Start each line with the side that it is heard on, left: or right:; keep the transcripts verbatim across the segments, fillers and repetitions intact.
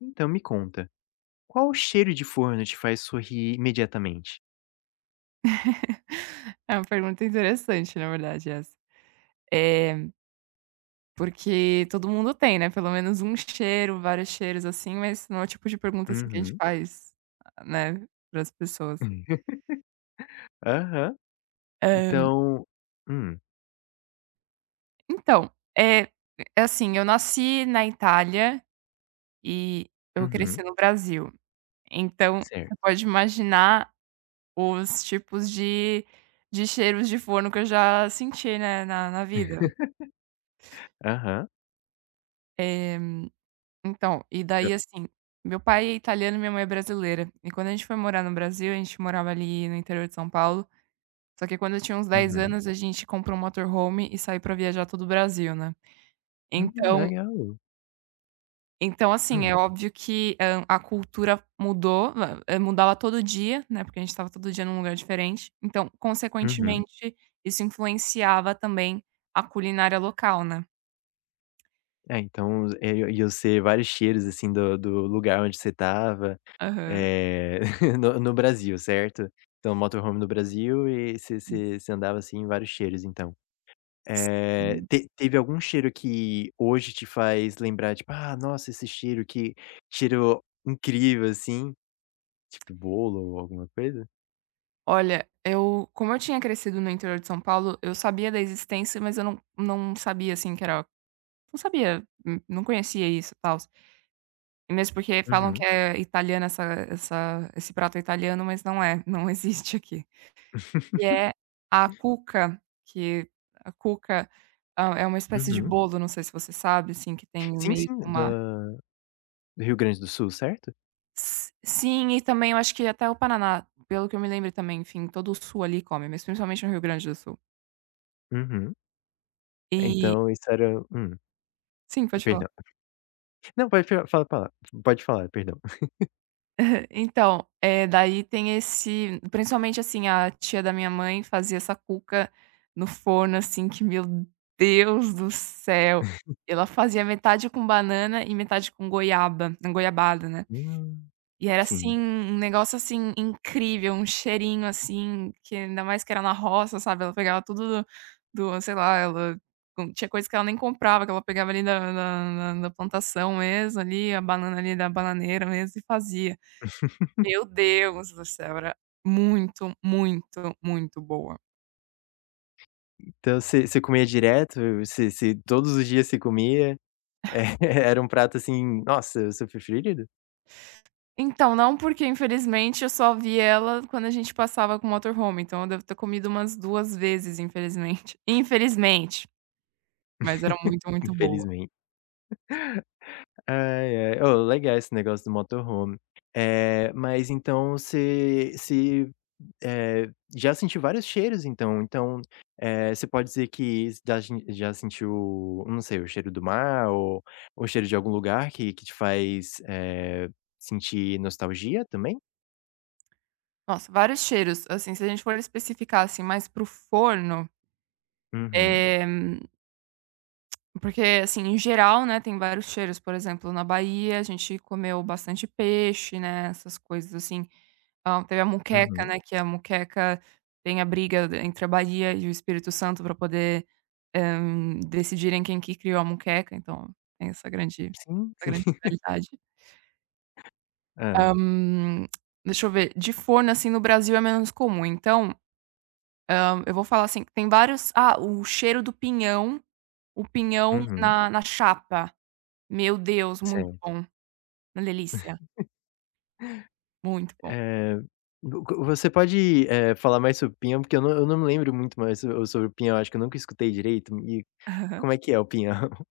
left: Então me conta, qual cheiro de forno te faz sorrir imediatamente?
right: É uma pergunta interessante, na verdade, essa. Eh, porque todo mundo tem, né, pelo menos um cheiro, vários cheiros, assim, mas não é o tipo de pergunta, assim, que a gente
left: Uhum.
right: faz, né, para as pessoas.
left: Aham.
right: Hã,
left: Então hum,
right: então, eh, é assim, eu nasci na Itália e eu
left: uhum,
right: cresci no Brasil, então você
left: certo.
right: pode imaginar os tipos de de cheiros de forno que eu já senti, né, na na vida.
left: Aham.
right: É. Então, e
left: Hã,
right: daí assim, meu pai é italiano e minha mãe é brasileira. E quando a gente foi morar no Brasil, a gente morava ali no interior de São Paulo. Só que quando eu tinha uns dez
left: uhum.
right: anos, a gente comprou um motorhome e saiu pra viajar todo o Brasil, né.
left: Hum,
right: Então
left: legal.
right: então assim,
left: Hum,
right: é óbvio que, hã, a cultura mudou, hã, eh, mudava todo dia, né, porque a gente estava todo dia num lugar diferente. Então,
left: uhum.
right: consequentemente, isso influenciava também a culinária local, né.
left: É, então, é, eu iam ser vários cheiros, assim, do do lugar onde você estava,
right: Aham.
left: eh, no no Brasil, certo? Então motorhome no Brasil e você você você andava, assim, em vários cheiros, então. Eh,
right: Sim.
left: te teve algum cheiro que hoje te faz lembrar, tipo: "Ah, nossa, esse cheiro, que cheiro incrível", assim, tipo bolo ou alguma coisa?
right: Olha, eu como eu tinha crescido no interior de São Paulo, eu sabia da existência, mas eu não não sabia, assim, que era não sabia, hum, não conhecia isso, e tal. E mesmo porque falam que
left: Uhum.
right: é italiana essa essa esse prato é italiano, mas não é, não existe aqui. Que é a cuca, que a cuca, hã, é uma espécie de
left: Uhum.
right: bolo, não sei se você sabe, assim, que tem
left: Sim,
right: meio
left: sim,
right: que uma...
left: da do Rio Grande do Sul, certo?
right: S sim, e também eu acho que até o Paraná, pelo que eu me lembro também, enfim, todo o sul ali come, mas principalmente no Rio Grande do Sul.
left: Uhum.
right: E
left: Então isso era hum,
right: sim, pode falar.
left: perdão. Não, pode fa fala pra pode falar, perdão.
right: Então, eh, daí tem esse principalmente, assim, a tia da minha mãe fazia essa cuca no forno, assim, que meu Deus do céu! Ela fazia metade com banana e metade com goiaba goiabada, né.
left: Hum,
right: E era,
left: sim.
right: assim, um negócio, assim, incrível, um cheirinho, assim, que ainda mais que era na roça, sabe, ela pegava tudo do do sei lá, ela com tinha coisa que ela nem comprava, que ela pegava ali da da da da plantação mesmo, ali, a banana ali da bananeira mesmo e fazia. Meu Deus do céu, era muito, muito, muito boa.
left: Então você você comia direto? Você você todos os dias você comia? É, era um prato, assim, nossa, o seu preferido?
right: Então, não, porque infelizmente eu só vi ela quando a gente passava com o motorhome, então eu devo ter comido umas duas vezes, infelizmente. Infelizmente, mas era muito, muito boa.
left: Infelizmente. Ai, ai. Ô, legal esse negócio do motorhome. Eh, mas então você se, eh, já sentiu vários cheiros então, então, eh, você pode dizer que já gen já sentiu, não sei, o cheiro do mar ou o cheiro de algum lugar que que te faz, eh, sentir nostalgia também?
right: Nossa, vários cheiros, assim, se a gente for especificar, assim, mais pro forno,
left: Uhum,
right: eh porque, assim, em geral, né, tem vários cheiros, por exemplo, na Bahia a gente comeu bastante peixe, né, essas coisas assim. Ah, teve a muqueca,
left: uhum.
right: né, que a muqueca tem a briga d entre a Bahia e o Espírito Santo para poder, eh, decidirem quem que criou a muqueca, então tem essa grande
left: Sim,
right: essa
left: sim.
right: grande rivalidade.
left: ah.
right: Hã, deixa eu ver, de forno, assim, no Brasil é menos comum, então, hã, eu vou falar assim, tem vários... ah, o cheiro do pinhão, o pinhão
left: Uhum.
right: na na chapa. Meu Deus, muito
left: Certo.
right: bom. Uma delícia, muito bom.
left: Eh, vo co- você pode, eh, falar mais sobre o pinhão? Porque eu não eu não me lembro muito mais so sobre o pinhão, acho que eu nunca escutei direito. Como é que é o pinhão?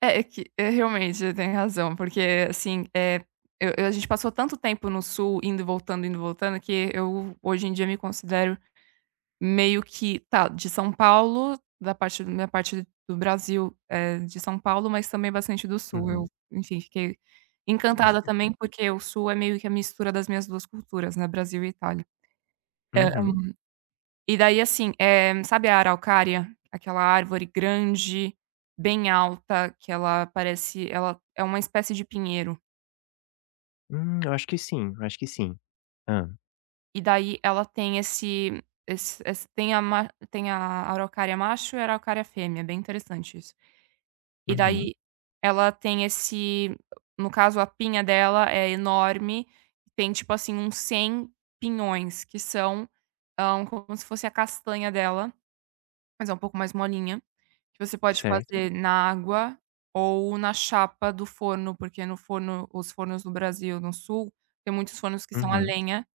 right: É, é que é, realmente, tem razão, porque assim, é, eu eu a gente passou tanto tempo no sul, indo e voltando, indo e voltando, que eu hoje em dia me considero meio que, tá, de São Paulo, da parte da minha parte do Brasil, eh, de São Paulo, mas também bastante do sul. Eu,
left: Uhum,
right: enfim, fiquei encantada também, porque o sul é meio que a mistura das minhas duas culturas, né, Brasil e Itália. É é
left: uhum.
right: E daí, assim, eh, sabe a araucária? Aquela árvore grande, bem alta, que ela parece... ela é uma espécie de pinheiro.
left: Hum, eu acho que sim, eu acho que sim. Hã.
right: E daí ela tem esse esse esse tem a ma tem a araucária macho e a araucária fêmea, é bem interessante isso. E... Uhum.
left: Uhum,
right: Daí ela tem esse no caso, a pinha dela é enorme, tem, tipo assim, uns cem pinhões, que são, hã, como se fosse a castanha dela, mas é um pouco mais molinha. Que você pode
left: certo.
right: fazer na água ou na chapa do forno, porque no forno... os fornos no Brasil, no sul, tem muitos fornos que são a
left: Uhum,
right: lenha,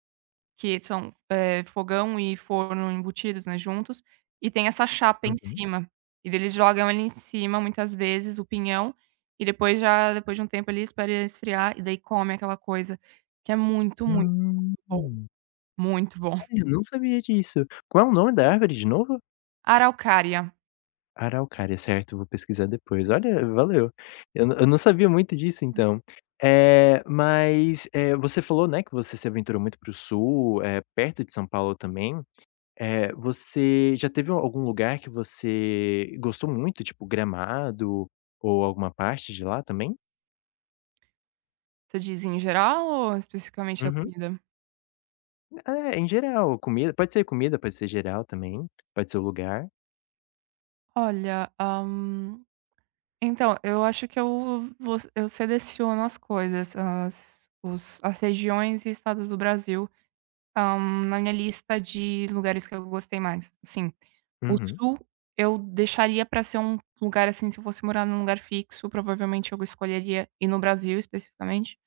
right: que são, eh, fogão e forno embutidos, né, juntos, e tem essa chapa em
left: uhum.
right: cima. E daí eles jogam ali em cima, muitas vezes, o pinhão, e depois já depois de um tempo ali, espera esfriar, e daí come aquela coisa que é muito, muito
left: Hum.
right: bom, muito bom.
left: Olha, eu não sabia disso. Qual é o nome da árvore de novo?
right: Araucária,
left: Araucária, certo, vou pesquisar depois. Olha, valeu. Eu n- eu não sabia muito disso então. Eh, mas, eh, você falou, né, que você se aventurou muito para o sul, eh, perto de São Paulo também. Eh, você já teve algum lugar que você gostou muito, tipo Gramado ou alguma parte de lá também?
right: você diz em geral ou especificamente da
left: Uhum.
right: comida?
left: É, em geral, comida pode ser comida, pode ser geral também, pode ser o lugar.
right: Olha, hã então, eu acho que eu vou... eu seleciono as coisas, as os as regiões e estados do Brasil, hã, na minha lista de lugares que eu gostei mais. Sim, o
left: Uhum,
right: Sul eu deixaria pra ser um lugar, assim, se eu fosse morar num lugar fixo, provavelmente eu escolheria, e no Brasil especificamente,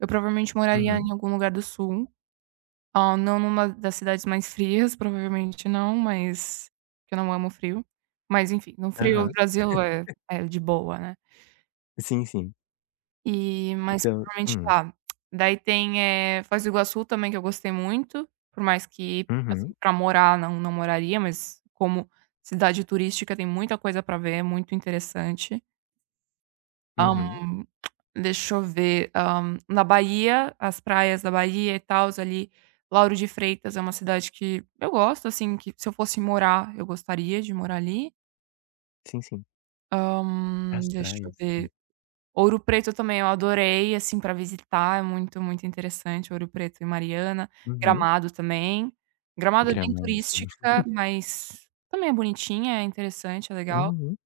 right: eu provavelmente moraria
left: uhum,
right: em algum lugar do Sul, ah, não numa das cidades mais frias, provavelmente não, mas porque eu não amo frio, mas enfim, no frio o
left: aham.
right: Brasil é é de boa, né.
left: Sim, sim.
right: E mas
left: Então
right: provavelmente
left: hum,
right: lá. Daí tem, eh, Foz do Iguaçu também que eu gostei muito, por mais que, assim,
left: uhum,
right: pra morar não não moraria, mas como cidade turística tem muita coisa pra ver, é muito interessante. Hã,
left: uhum.
right: deixa eu ver, hã, na Bahia, as praias da Bahia e tals ali, Lauro de Freitas é uma cidade que eu gosto, assim, que se eu fosse morar, eu gostaria de morar ali.
left: Sim, sim.
right: Hã,
left: As
right: deixa eu
left: praias, sim.
right: ver. Ouro Preto também eu adorei, assim, para visitar, é muito, muito interessante, Ouro Preto e Mariana.
left: Uhum.
right: Gramado também. Gramado é bem
left: Gramado, sim.
right: turística, mas também é bonitinha, é interessante, é legal.
left: Uhum,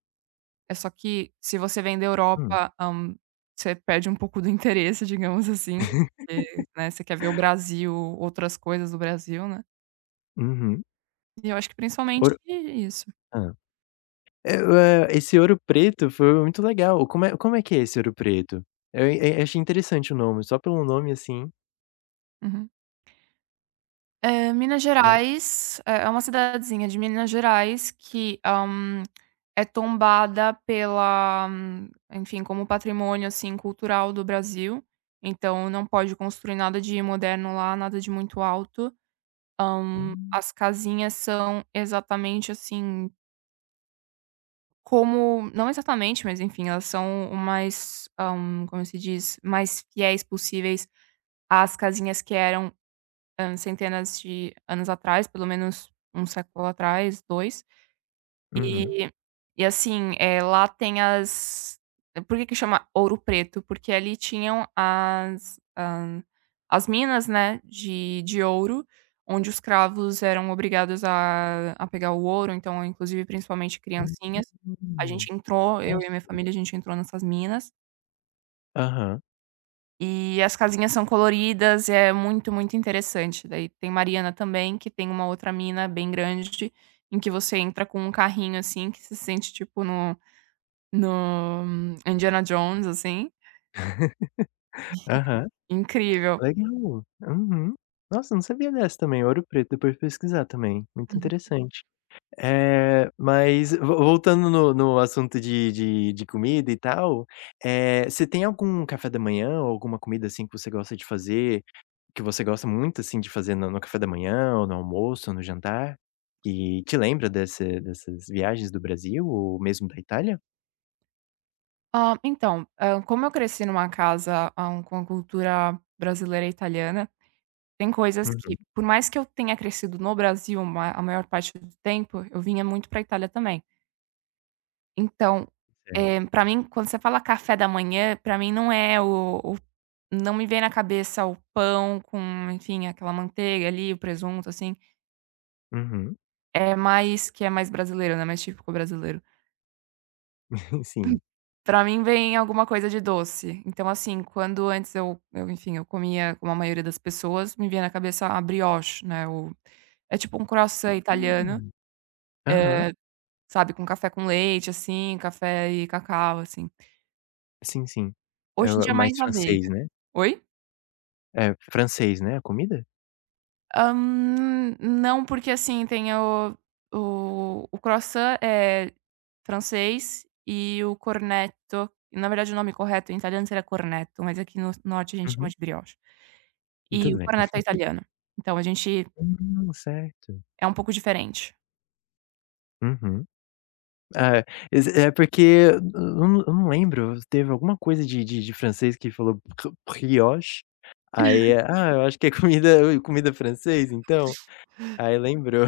right: É só que se você vem da
left: hum.
right: Europa, hã, você perde um pouco do interesse, digamos assim, porque, né, você quer ver o Brasil, outras coisas do Brasil, né.
left: Uhum.
right: E eu acho que principalmente
left: Ouro
right: isso.
left: É, ué, esse Ouro Preto foi muito legal. Como é como é que é esse Ouro Preto? Eu eu eu achei interessante o nome, só pelo nome, assim,
right: Uhum. Eh, Minas
left: é
right: Gerais é é uma cidadezinha de Minas Gerais que, hã, é tombada pela hum, enfim, como patrimônio, assim, cultural do Brasil, então não pode construir nada de moderno lá, nada de muito alto. Hã,
left: hum,
right: as casinhas são exatamente, assim, como... não exatamente, mas enfim, elas são o mais, hã, como se diz, mais fiéis possíveis às casinhas que eram hã, centenas de anos atrás, pelo menos um século atrás, dois.
left: uhum,
right: E e assim, eh, lá tem as... por que que chama Ouro Preto? Porque ali tinham as hã, as minas, né, de de ouro, onde os cravos eram obrigados a a pegar o ouro, então, inclusive, principalmente criancinhas. A
left: hum,
right: gente entrou, eu e a minha
left: nossa.
right: família, a gente entrou nessas minas.
left: Aham,
right: E as casinhas são coloridas, é muito, muito interessante. Daí tem Mariana também, que tem uma outra mina bem grande, em que você entra com um carrinho, assim, que se sente tipo no no hum, Indiana Jones, assim,
left: aham,
right: incrível.
left: legal. Uhum. Nossa, não sabia dessa também, Ouro Preto, depois pesquisar também, muito interessante. Eh, mas vo voltando no no assunto de de de comida e tal, eh, você tem algum café da manhã ou alguma comida, assim, que você gosta de fazer? Que você gosta muito, assim, de fazer no no café da manhã ou no almoço ou no jantar, e te lembra desse dessas viagens do Brasil ou mesmo da Itália?
right: Ah, então, hã, como eu cresci numa casa, hã, com a cultura brasileira e italiana, tem coisas que,
left: Uhum,
right: por mais que eu tenha crescido no Brasil ma a maior parte do tempo, eu vinha muito pra Itália também. Então,
left: certo.
right: eh, pra mim, quando você fala café da manhã, pra mim não é o o não me vem na cabeça o pão com, enfim, aquela manteiga ali, o presunto, assim,
left: Uhum.
right: é mais que é mais brasileiro, né, mais típico brasileiro.
left: Sim.
right: Pra mim vem alguma coisa de doce. Então, assim, quando antes eu eu, enfim, eu comia como a maioria das pessoas, me vinha na cabeça a brioche, né, o... é tipo um croissant italiano,
left: Hum. Aham.
right: eh, sabe, com café com leite, assim, café e cacau, assim.
left: Sim, sim. É
right: Hoje em
left: o é
right: dia é
left: mais
right: mais aveia.
left: francês, né?
right: Oi?
left: É francês, né, a comida?
right: Hã, não, porque assim, tem o o o croissant é francês, e o cornetto, na verdade, o nome correto em italiano seria cornetto, mas aqui no norte a gente chama
left: Uhum.
right: de brioche. E
left: Tudo
right: o
left: bem.
right: cornetto é italiano, então a gente
left: Hum, certo.
right: é um pouco diferente.
left: Uhum. É, ex é porque eu não eu não lembro, teve alguma coisa de de de francês que falou brio brioche, aí, ah, eu acho que é comida comida francês então, aí lembrou.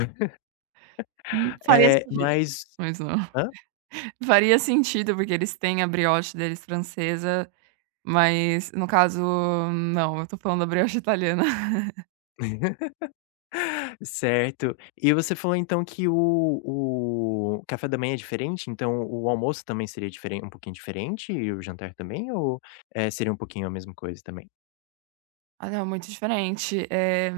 right: Hum, faria
left: Eh,
right: sentido,
left: mas
right: mas não.
left: hã?
right: Faria sentido, porque eles têm a brioche deles francesa, mas no caso, não, eu tô falando da brioche italiana.
left: Certo. E você falou então que o o café da manhã é diferente, então o almoço também seria diferen um pouquinho diferente e o jantar também ou, eh, seria um pouquinho a mesma coisa também?
right: Ah, não, muito diferente. É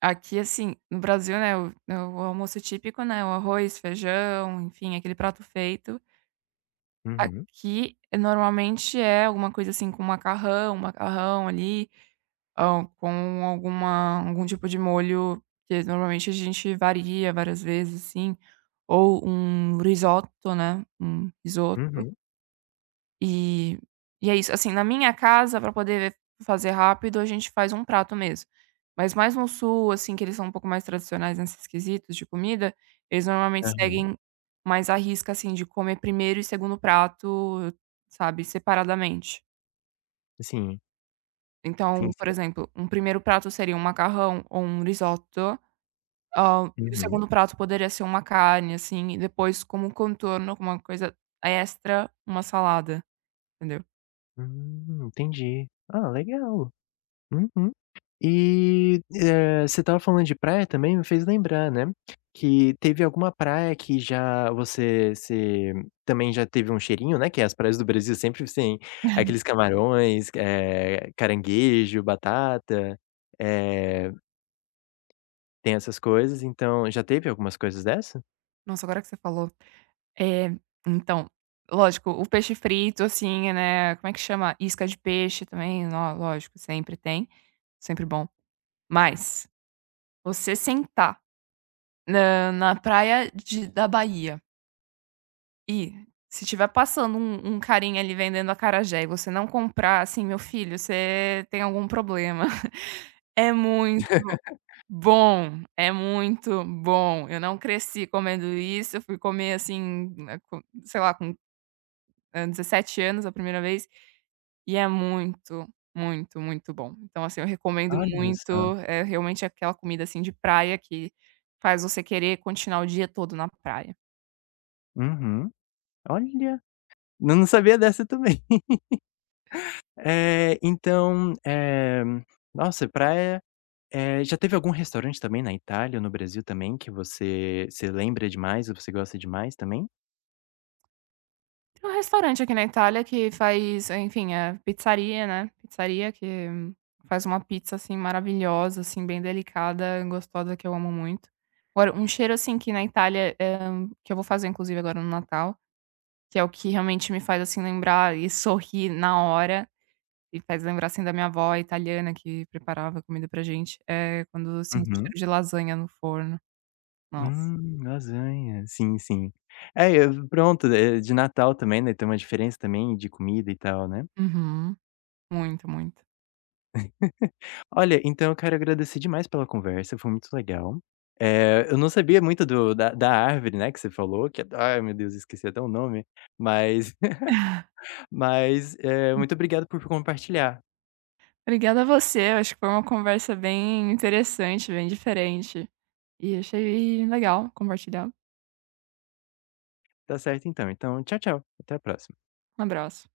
right: aqui, assim, no Brasil, né, o... né, o almoço típico, né, o arroz, feijão, enfim, aquele prato feito.
left: Uhum,
right: Aqui, eh, normalmente é alguma coisa assim com macarrão, macarrão ali, hã, com alguma algum tipo de molho que normalmente a gente varia várias vezes, assim, ou um risoto, né, um risoto.
left: uhum,
right: E e é isso. Assim, na minha casa, pra poder fazer rápido, a gente faz um prato mesmo. Mas mais no sul, assim, que eles são um pouco mais tradicionais nesses quesitos de comida, eles normalmente
left: aham.
right: seguem mais a risca, assim, de comer primeiro e segundo prato, sabe, separadamente.
left: Sim, sim,
right: Então, por
left: sim.
right: exemplo, um primeiro prato seria um macarrão ou um risoto, hã, e o
left: Uhum.
right: segundo prato poderia ser uma carne, assim, e depois como contorno, alguma coisa extra, uma salada, entendeu.
left: Hum, entendi. Ah, legal. Uhum. E, eh, você estava falando de praia também, me fez lembrar, né, que teve alguma praia que já você se também já teve um cheirinho, né, que as praias do Brasil sempre têm aqueles camarões, eh, caranguejo, batata, eh, tem essas coisas, então já teve algumas coisas dessa?
right: Nossa, agora que você falou... É, então, lógico, o peixe frito, assim, né, como é que chama? Isca de peixe também, nó lógico, sempre tem, sempre bom. Mas, você sentar na na praia de da Bahia e se tiver passando um um carinha ali vendendo acarajé e você não comprar, assim, meu filho, você tem algum problema. É muito bom, é muito bom. Eu não cresci comendo isso, eu fui comer, assim, eh, com sei lá, com, hã, dezessete anos a primeira vez. E é muito, muito, muito bom. Então, assim, eu recomendo
left: Olha só.
right: muito, é realmente aquela comida, assim, de praia que faz você querer continuar o dia todo na praia.
left: Uhum. Olha, eu não sabia dessa também. Eh, então, eh, nossa, praia. Eh, já teve algum restaurante também na Itália ou no Brasil também que você se lembra demais ou você gosta demais também?
right: Tem um restaurante aqui na Itália que faz, enfim, é pizzaria, né, pizzaria que hum, faz uma pizza, assim, maravilhosa, assim, bem delicada, gostosa, que eu amo muito. Agora, um cheiro, assim, que na Itália, eh, que eu vou fazer inclusive agora no Natal, que é o que realmente me faz, assim, lembrar e sorrir na hora. E faz lembrar, assim, da minha avó italiana que preparava comida pra gente, é quando eu sinto
left: Uhum.
right: cheiro de lasanha no forno. Nossa.
left: Hum, lasanha. Sim, sim. É, eu pronto, eh, de Natal também, né, tem uma diferença também de comida e tal, né.
right: Uhum. Muito, muito.
left: Olha, então eu quero agradecer demais pela conversa, foi muito legal. Eh, eu não sabia muito do da da árvore, né, que você falou, que é ai meu Deus, esqueci até o nome, mas mas, eh, muito obrigado por compartilhar.
right: Obrigada a você, eu acho que foi uma conversa bem interessante, bem diferente. E achei legal compartilhar.
left: Tá certo então. Então tchau, tchau, até a próxima.
right: Um abraço.